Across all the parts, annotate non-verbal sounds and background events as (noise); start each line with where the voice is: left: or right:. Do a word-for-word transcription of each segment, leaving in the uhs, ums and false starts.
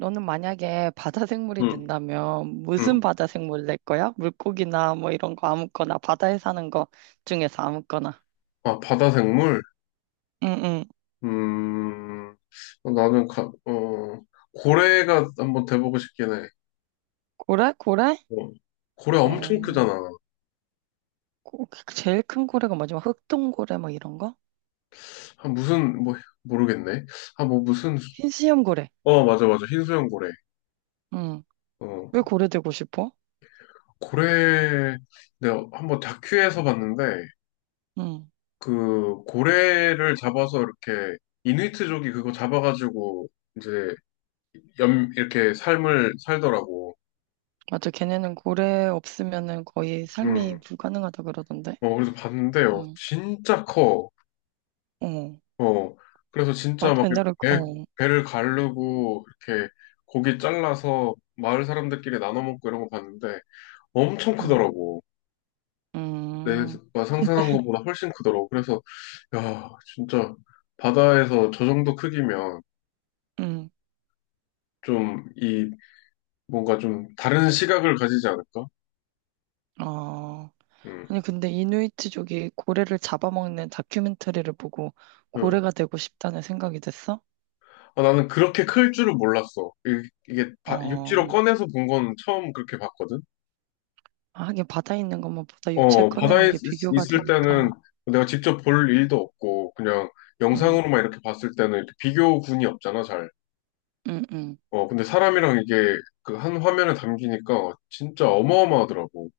right: 너는 만약에 바다 생물이
left: 응,
right: 된다면 무슨
left: 응.
right: 바다 생물 낼 거야? 물고기나 뭐 이런 거 아무거나 바다에 사는 거 중에서 아무거나.
left: 아, 바다 생물?
right: 응응.
left: 음, 나는, 가, 어, 고래가 한번 돼보고 싶긴 해.
right: 고래? 고래?
left: 어, 고래 엄청
right: 어,
left: 크잖아.
right: 고- 제일 큰 고래가 뭐지? 막 흑동고래 뭐 이런 거?
left: 아, 무슨, 뭐, 모르겠네. 아, 뭐, 무슨,
right: 흰수염 고래.
left: 어, 맞아, 맞아. 흰수염 고래.
right: 응.
left: 어,
right: 왜 고래 되고 싶어?
left: 고래, 내가 한번 다큐에서 봤는데,
right: 응.
left: 그, 고래를 잡아서 이렇게, 이누이트족이 그거 잡아가지고, 이제, 염, 이렇게 삶을 살더라고.
right: 맞아. 걔네는 고래 없으면은 거의
left: 음,
right: 삶이 불가능하다 그러던데.
left: 어, 그래서 봤는데요.
right: 응.
left: 진짜 커.
right: 어.
left: 어, 그래서 진짜
right: 나도
left: 막 이렇게
right: 옛날에 그-
left: 배,
right: 어.
left: 배를 가르고 이렇게 고기 잘라서 마을 사람들끼리 나눠 먹고 이런 거 봤는데 엄청
right: 응.
left: 크더라고.
right: 음.
left: 내가
right: 근데
left: 상상한 것보다 훨씬 크더라고. 그래서 야, 진짜 바다에서 저 정도 크기면
right: 응.
left: 좀 이 뭔가 좀 다른 시각을 가지지 않을까?
right: 어.
left: 음.
right: 아니, 근데 이누이트족이 고래를 잡아먹는 다큐멘터리를 보고
left: 음.
right: 고래가 되고 싶다는 생각이 됐어?
left: 아, 나는 그렇게 클 줄을 몰랐어. 이- 이게 바- 육지로
right: 어,
left: 꺼내서 본 건 처음 그렇게 봤거든.
right: 아, 하긴 바다에 있는 것만 보다 육체에
left: 어,
right: 꺼내면
left: 바다에 있-
right: 이게 비교가
left: 있을 때는
right: 되니까.
left: 내가 직접 볼 일도 없고, 그냥
right: 응,
left: 영상으로만 이렇게 봤을 때는 이렇게 비교군이 없잖아, 잘.
right: 응, 응,
left: 어, 근데 사람이랑 이게 그 한 화면에 담기니까 진짜 어마어마하더라고.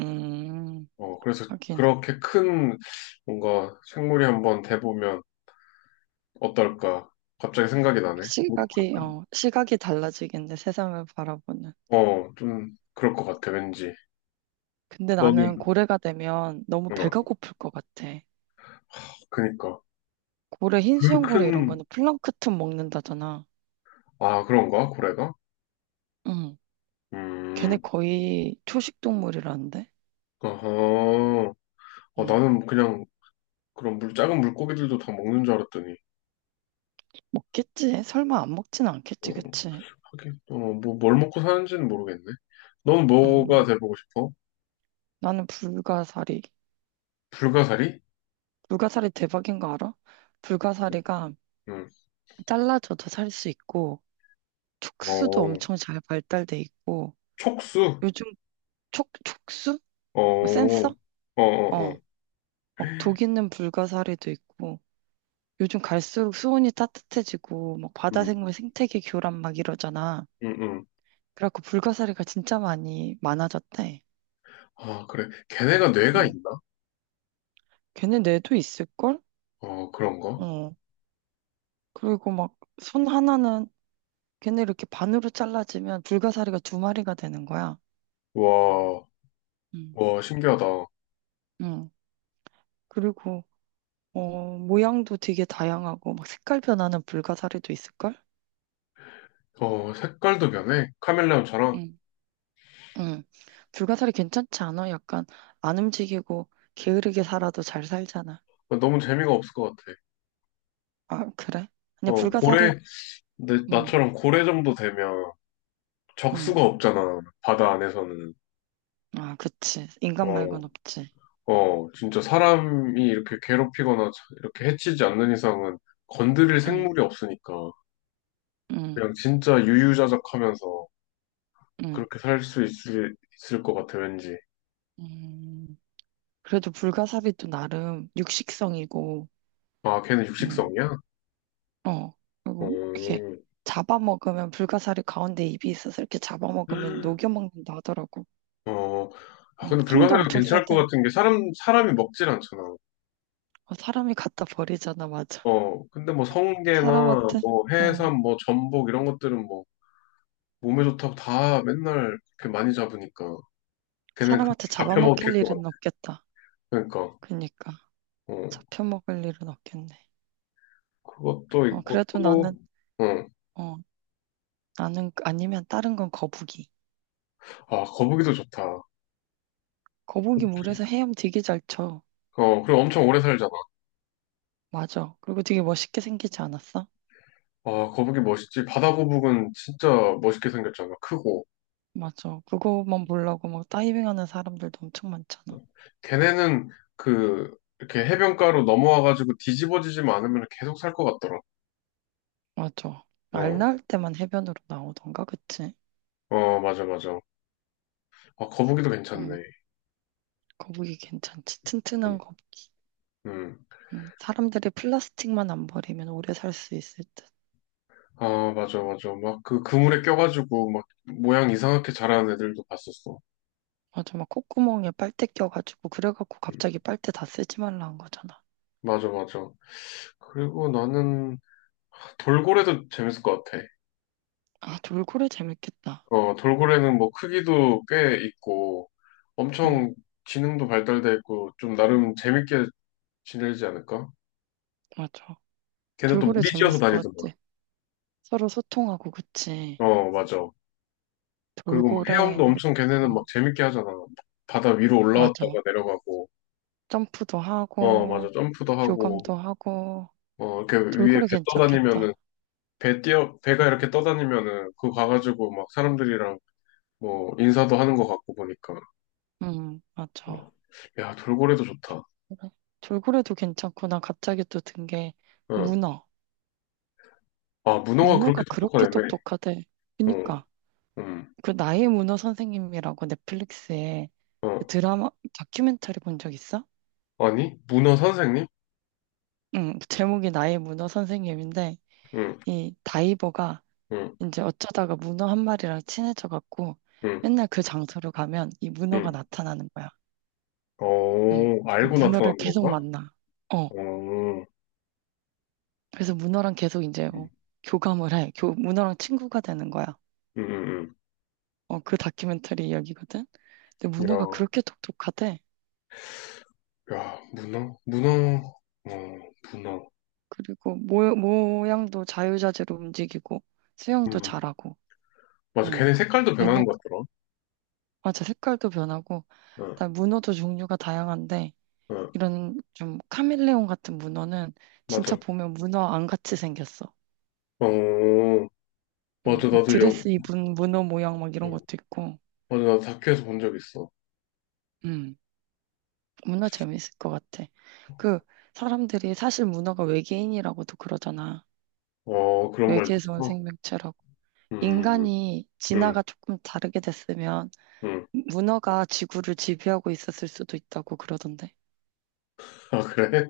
right: 음,
left: 어, 그래서
right: 하긴.
left: 그렇게 큰 뭔가 생물이 한번 돼보면 어떨까? 갑자기 생각이 나네.
right: 시각이, 어, 시각이 달라지겠네, 세상을 바라보는.
left: 어, 좀 그럴 것 같아, 왠지.
right: 근데
left: 너는,
right: 나는 고래가 되면 너무 배가
left: 어,
right: 고플 것 같아.
left: 그니까.
right: 고래,
left: 그
right: 흰수염 고래 이런
left: 큰,
right: 거는 플랑크톤 먹는다잖아.
left: 아, 그런가? 고래가?
right: 응, 걔네
left: 음,
right: 거의 초식 동물이라는데?
left: 어허. 어, 나는 그냥 그럼 물, 작은 물고기들도 다 먹는 줄 알았더니,
right: 먹겠지. 설마 안 먹진
left: 어,
right: 않겠지, 그치?
left: 하긴, 어, 뭐, 뭘 먹고 사는지는 모르겠네. 넌 뭐가
right: 음,
left: 돼보고 싶어?
right: 나는 불가사리.
left: 불가사리?
right: 불가사리 대박인 거 알아? 불가사리가
left: 응.
right: 잘라져도 살 수 있고,
left: 어,
right: 촉수도 엄청 잘 발달돼 있고,
left: 촉수?
right: 요즘 촉, 촉수?
left: 어,
right: 뭐
left: 어,
right: 센서?
left: 어,
right: 어,
left: 어.
right: 막 독 있는 불가사리도 있고, 요즘 갈수록 수온이 따뜻해지고, 막 바다
left: 응,
right: 생물 생태계 교란 막 이러잖아.
left: 응, 응.
right: 그래갖고 불가사리가 진짜 많이 많아졌대.
left: 아, 그래. 걔네가 뇌가
right: 응.
left: 있나?
right: 걔네 뇌도 있을걸?
left: 어, 그런가?
right: 어. 그리고 막 손 하나는 걔네 이렇게 반으로 잘라지면 불가사리가 두 마리가 되는 거야.
left: 와,
right: 음.
left: 와, 신기하다.
right: 응. 그리고 어, 모양도 되게 다양하고 막 색깔 변하는 불가사리도 있을걸?
left: 어, 색깔도 변해. 카멜레온처럼.
right: 응, 응. 불가사리 괜찮지 않아? 약간 안 움직이고 게으르게 살아도 잘 살잖아.
left: 어, 너무 재미가 없을 것 같아.
right: 아, 그래? 그냥
left: 어,
right: 불가사리?
left: 고래, 내,
right: 응.
left: 나처럼 고래 정도 되면
right: 응.
left: 적수가 없잖아. 바다 안에서는.
right: 아, 그치. 인간
left: 어,
right: 말곤 없지.
left: 어, 진짜 사람이 이렇게 괴롭히거나 자- 이렇게 해치지 않는 이상은 건드릴
right: 응.
left: 생물이 없으니까
right: 응.
left: 그냥 진짜 유유자적하면서
right: 응.
left: 그렇게 살 수 있을, 있을 것 같아, 왠지.
right: 음. 그래도 불가사리도 나름 육식성이고
left: 아, 걔는
right: 응.
left: 육식성이야?
right: 어, 그리고 이렇게
left: 어,
right: 잡아먹으면 불가사리 가운데 입이 있어서 이렇게 잡아먹으면 녹여먹는다 하더라고.
left: 어, 아,
right: 음,
left: 근데
right: 힘도
left: 불가사리가
right: 엄청
left: 괜찮을 것
right: 세대.
left: 같은 게 사람, 사람이 먹질 않잖아.
right: 어, 사람이 갖다 버리잖아, 맞아.
left: 어, 근데 뭐 성게나
right: 사람한테,
left: 뭐
right: 어,
left: 해삼, 뭐 전복 이런 것들은 뭐 몸에 좋다고 다 맨날 그렇게 많이 잡으니까 걔는 금방
right: 사람한테 잡아먹힐
left: 잡혀먹힐 것 같아.
right: 일은 없겠다.
left: 그러니까.
right: 그니까.
left: 어.
right: 잡혀먹을 일은 없겠네.
left: 그것도
right: 어,
left: 있고
right: 그래도
left: 또,
right: 나는,
left: 응.
right: 어, 나는 아니면 다른 건 거북이.
left: 아, 거북이도 좋다.
right: 거북이 물에서 헤엄 되게 잘 쳐.
left: 어, 그리고 엄청 오래 살잖아.
right: 맞아. 그리고 되게 멋있게 생기지 않았어?
left: 아, 거북이 멋있지. 바다 거북은 진짜 멋있게 생겼잖아. 크고.
right: 맞아. 그거만 보려고 막 다이빙하는 사람들도 엄청 많잖아.
left: 걔네는 그, 이렇게 해변가로 넘어와가지고 뒤집어지지 않으면 계속 살 것 같더라.
right: 맞아. 알
left: 어,
right: 낳을 때만 해변으로 나오던가, 그치?
left: 어, 맞아, 맞아. 아, 거북이도
right: 음,
left: 괜찮네.
right: 거북이 괜찮지.
left: 음,
right: 튼튼한 거북이.
left: 음.
right: 음, 사람들이 플라스틱만 안 버리면 오래 살 수 있을 듯.
left: 아, 맞아, 맞아. 막 그 그물에 껴가지고 막 모양 이상하게 자라는 애들도 봤었어.
right: 맞아, 막 콧구멍에 빨대 껴가지고, 그래갖고
left: 음,
right: 갑자기 빨대 다 쓰지 말라 한 거잖아.
left: 맞아, 맞아. 그리고 나는 돌고래도 재밌을 것 같아.
right: 아, 돌고래 재밌겠다.
left: 어, 돌고래는 뭐 크기도 꽤 있고
right: 응,
left: 엄청 지능도 발달돼 있고 좀 나름 재밌게 지내지 않을까?
right: 맞아.
left: 걔네 또
right: 돌고래
left: 무리지어서
right: 재밌을 것
left: 다니더만.
right: 같아. 서로 소통하고, 그치?
left: 어, 맞아. 그리고 막 헤엄도
right: 돌고래,
left: 엄청 걔네는 막
right: 음,
left: 재밌게 하잖아. 바다 위로 올라왔다가
right: 맞아.
left: 내려가고,
right: 점프도
left: 어, 맞아.
right: 하고,
left: 점프도 하고,
right: 교감도 하고,
left: 어, 이렇게 위에
right: 돌고래
left: 배 떠다니면은,
right: 괜찮겠다.
left: 배 뛰어, 배가 이렇게 떠다니면은, 그거 가가지고 막 사람들이랑 뭐 인사도 하는 것 같고 보니까.
right: 응,
left: 어.
right: 맞아.
left: 야, 돌고래도 좋다.
right: 그래. 돌고래도 괜찮고, 나 갑자기 또 든 게,
left: 어.
right: 문어.
left: 아, 문어가
right: 문어가
left: 그렇게 똑똑한
right: 그렇게
left: 애매.
right: 똑똑하대. 그니까,
left: 음,
right: 그 나의 문어 선생님이라고 넷플릭스에
left: 어,
right: 그 드라마, 다큐멘터리 본 적 있어?
left: 아니, 문어 선생님?
right: 응, 그 제목이 나의 문어 선생님인데,
left: 응,
right: 이 다이버가
left: 응,
right: 이제 어쩌다가 문어 한 마리랑 친해져갖고,
left: 응,
right: 맨날 그 장소로 가면 이 문어가
left: 응.
right: 나타나는 거야. 응,
left: 어,
right: 그
left: 알고
right: 문어를
left: 나타난
right: 계속
left: 건가?
right: 만나. 어,
left: 어, 응,
right: 그래서 문어랑 계속 이제
left: 응,
right: 뭐 교감을 해. 교, 문어랑 친구가 되는 거야.
left: 응.
right: 어, 그 다큐멘터리 이야기거든. 근데
left: 응.
right: 문어가
left: 야,
right: 그렇게 똑똑하대.
left: 야, 문어, 문어, 어, 문어.
right: 그리고 모, 모양도 자유자재로 움직이고 수영도
left: 음,
right: 잘하고.
left: 맞아.
right: 응.
left: 걔네 색깔도
right: 얘네
left: 변하는 것 같더라.
right: 맞아 색깔도 변하고.
left: 응,
right: 나 문어도 종류가 다양한데
left: 응,
right: 이런 좀 카멜레온 같은 문어는 진짜
left: 맞아.
right: 보면 문어 안 같이 생겼어.
left: 어,
right: 응.
left: 맞아.
right: 막
left: 나도 영,
right: 드레스 입은 문어 모양 막 이런
left: 어,
right: 것도 있고.
left: 맞아. 나도 다큐에서 본 적 있어.
right: 응. 문어 재밌을 것 같아. 그 사람들이 사실 문어가 외계인이라고도 그러잖아.
left: 어, 그런 말도
right: 외계에서 온
left: 있어.
right: 생명체라고.
left: 음,
right: 인간이
left: 응,
right: 진화가 조금 다르게 됐으면
left: 응.
right: 문어가 지구를 지배하고 있었을 수도 있다고 그러던데.
left: 아, 그래?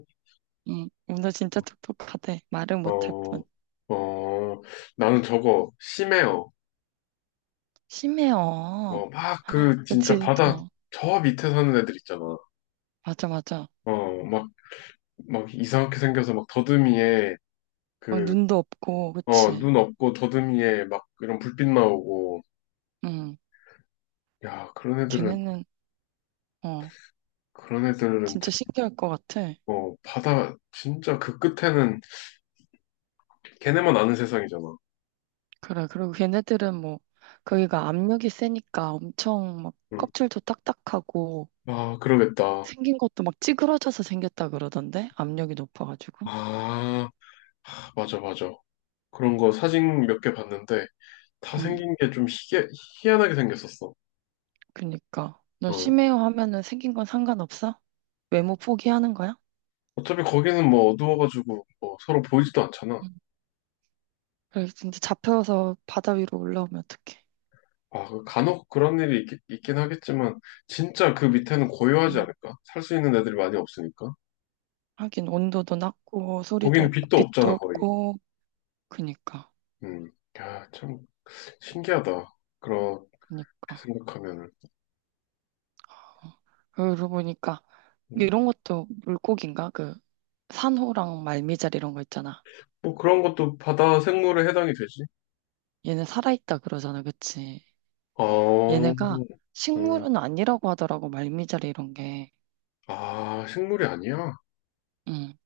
right: 응, 문어 진짜 똑똑하대. 말을 못할
left: 어,
right: 뿐.
left: 어, 나는 저거, 심해요.
right: 심해요.
left: 뭐, 막 그, 진짜
right: 그치,
left: 바다
right: 어,
left: 저 밑에 사는 애들 있잖아.
right: 맞아, 맞아.
left: 어, 막, 막 이상하게 생겨서 막 더듬이에
right: 어,
left: 그,
right: 눈도 없고,
left: 어,
right: 그치.
left: 눈 없고 더듬이에 막 이런 불빛 나오고.
right: 응,
left: 야, 그런 애들은,
right: 걔네는, 어,
left: 그런 애들은 참,
right: 진짜 신기할 것 같아.
left: 어, 바다 진짜 그 끝에는 걔네만 아는 세상이잖아.
right: 그래, 그리고 걔네들은 뭐, 거기가 압력이 세니까 엄청 막
left: 응.
right: 껍질도 딱딱하고,
left: 아, 그러겠다.
right: 생긴 것도 막 찌그러져서 생겼다 그러던데? 압력이 높아가지고.
left: 아, 맞아, 맞아. 그런 거 사진 몇 개 봤는데 다
right: 응.
left: 생긴 게 좀 희한하게 생겼었어.
right: 그니까. 너
left: 어.
right: 심해요 하면은 생긴 건 상관없어? 외모 포기하는 거야?
left: 어차피 거기는 뭐 어두워가지고 뭐 서로 보이지도 않잖아.
right: 응. 그래, 진짜 잡혀서 바다 위로 올라오면 어떡해.
left: 아, 그 간혹 그런 일이 있, 있긴 하겠지만, 진짜 그 밑에는 고요하지
right: 응.
left: 않을까? 살 수 있는 애들이 많이 없으니까.
right: 하긴 온도도 낮고 소리도
left: 거기는
right: 없고
left: 빛도
right: 빛도
left: 없잖아, 거의.
right: 없고 그니까
left: 음. 야, 참, 신기하다. 그렇게
right: 그니까
left: 생각하면은.
right: 어. 그러고 보니까
left: 음.
right: 이런 것도 물고기인가? 그 산호랑 말미잘 이런 거 있잖아.
left: 뭐 그런 것도 바다 생물에 해당이 되지.
right: 얘네 살아있다 그러잖아, 그치?
left: 어,
right: 얘네가
left: 음.
right: 식물은 아니라고 하더라고 말미잘 이런 게.
left: 아, 식물이 아니야?
right: 응.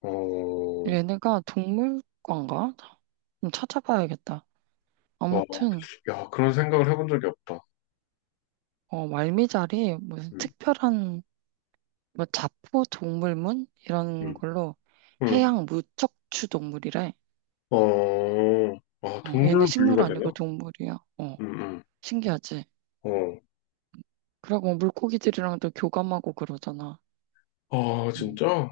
left: 어,
right: 얘네가 동물과인가? 좀 찾아봐야겠다.
left: 와,
right: 아무튼
left: 야, 그런 생각을 해본 적이 없다.
right: 어, 말미잘이 무슨
left: 음,
right: 특별한 뭐 자포 동물문 이런
left: 음,
right: 걸로
left: 음.
right: 해양 무척추 동물이래.
left: 어, 아,
right: 어,
left: 동물로
right: 얘네 식물
left: 분류가 되나?
right: 아니고 동물이야. 어,
left: 음,
right: 신기하지?
left: 음.
right: 그리고 뭐 물고기들이랑도 교감하고 그러잖아.
left: 어, 아,
right: 음,
left: 진짜?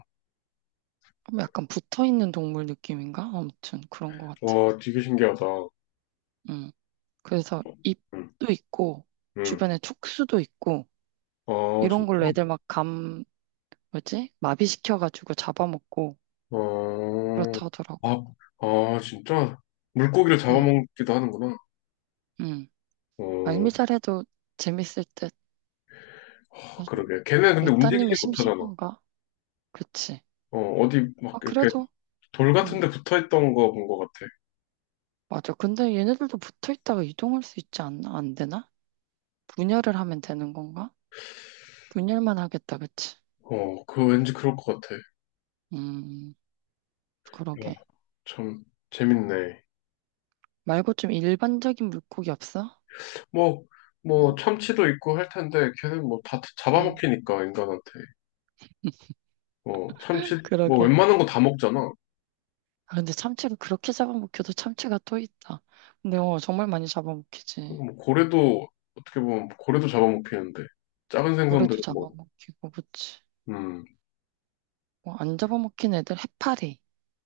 right: 그럼 약간 붙어 있는 동물 느낌인가? 아무튼 그런 것 같아.
left: 와, 되게 신기하다.
right: 음, 그래서
left: 응,
right: 잎도 있고
left: 응.
right: 주변에 촉수도 있고
left: 아,
right: 이런 걸로
left: 진짜?
right: 애들 막감 뭐지? 마비시켜가지고 잡아먹고
left: 어,
right: 그렇다 하더라고.
left: 아, 아, 진짜? 물고기를
right: 응,
left: 잡아먹기도 하는구나.
right: 응.
left: 어,
right: 말미잘해도 재밌을 듯. 어,
left: 아, 그러게. 걔네 근데
right: 못다니면
left: 움직이지 못하잖아.
right: 심심한가? 그치.
left: 어, 어디 막
right: 아,
left: 이렇게
right: 그래도,
left: 돌 같은
right: 응,
left: 데 붙어 있던 거 본 것 같아.
right: 맞아. 근데 얘네들도 붙어 있다가 이동할 수 있지 않나? 안 되나? 분열을 하면 되는 건가? 분열만 하겠다, 그치?
left: 어, 그거 왠지 그럴 것 같아.
right: 음,
left: 야,
right: 그러게.
left: 참, 재밌네.
right: 말고 좀 일반적인 물고기 없어?
left: 뭐, 뭐,
right: 응,
left: 참치도 있고 할 텐데, 걔는 뭐 다
right: 응.
left: 잡아먹히니까, 인간한테.
right: (laughs)
left: 어, 참치, 뭐
right: 그러게.
left: 웬만한 거 다 먹잖아.
right: 아, 근데 참치를 그렇게 잡아먹혀도 참치가 또 있다. 근데 어, 정말 많이 잡아먹히지.
left: 그리고 뭐 고래도 어떻게 보면 고래도 잡아먹히는데 작은
right: 올래도
left: 생선들은 뭐
right: 잡아먹히고, 그치.
left: 음,
right: 뭐, 안 잡아먹힌 애들 해파리.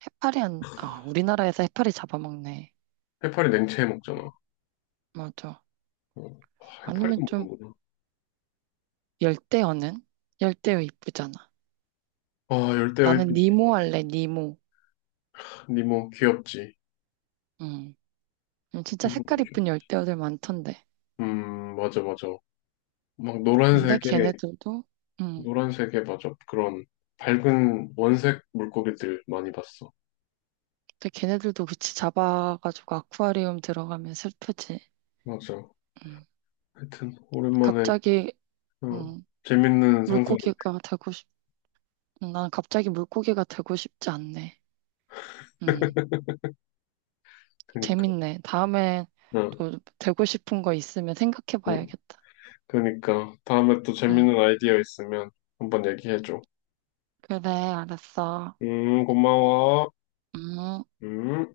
right: 해파리 안, 아, 우리나라에서 해파리 잡아먹네.
left: 해파리 냉채 해 먹잖아.
right: 맞아.
left: 어, 아, 해파리도
right: 아니면 좀,
left: 먹는구나.
right: 열대어는? 열대어 이쁘잖아.
left: 아 열대어
right: 나는
left: 이쁘지.
right: 니모 할래, 니모.
left: 니모 귀엽지.
right: 응. 음,
left: 이
right: 진짜
left: 모도
right: 색깔
left: 귀엽.
right: 이쁜 열대어들 많던데.
left: 음 맞아 맞아. 막
right: 근데
left: 노란색에
right: 걔네들도, 응.
left: 노란색에 맞아 그런 밝은 원색 물고기들 많이 봤어.
right: 근데 걔네들도 그치 잡아가지고 아쿠아리움 들어가면 슬프지.
left: 맞아.
right: 응.
left: 하여튼 오랜만에
right: 갑자기,
left: 어,
right: 응.
left: 재밌는 상상이.
right: 물고기가 되고 싶, 난 갑자기 물고기가 되고 싶지 않네. 응.
left: 그니까.
right: 재밌네. 다음에
left: 응,
right: 또 되고 싶은 거 있으면 생각해
left: 응.
right: 봐야겠다.
left: 그니까 다음에 또
right: 응.
left: 재밌는 아이디어 있으면 한번 얘기해줘.
right: 그래, 알았어.
left: 음, 고마워.
right: 음.
left: 음.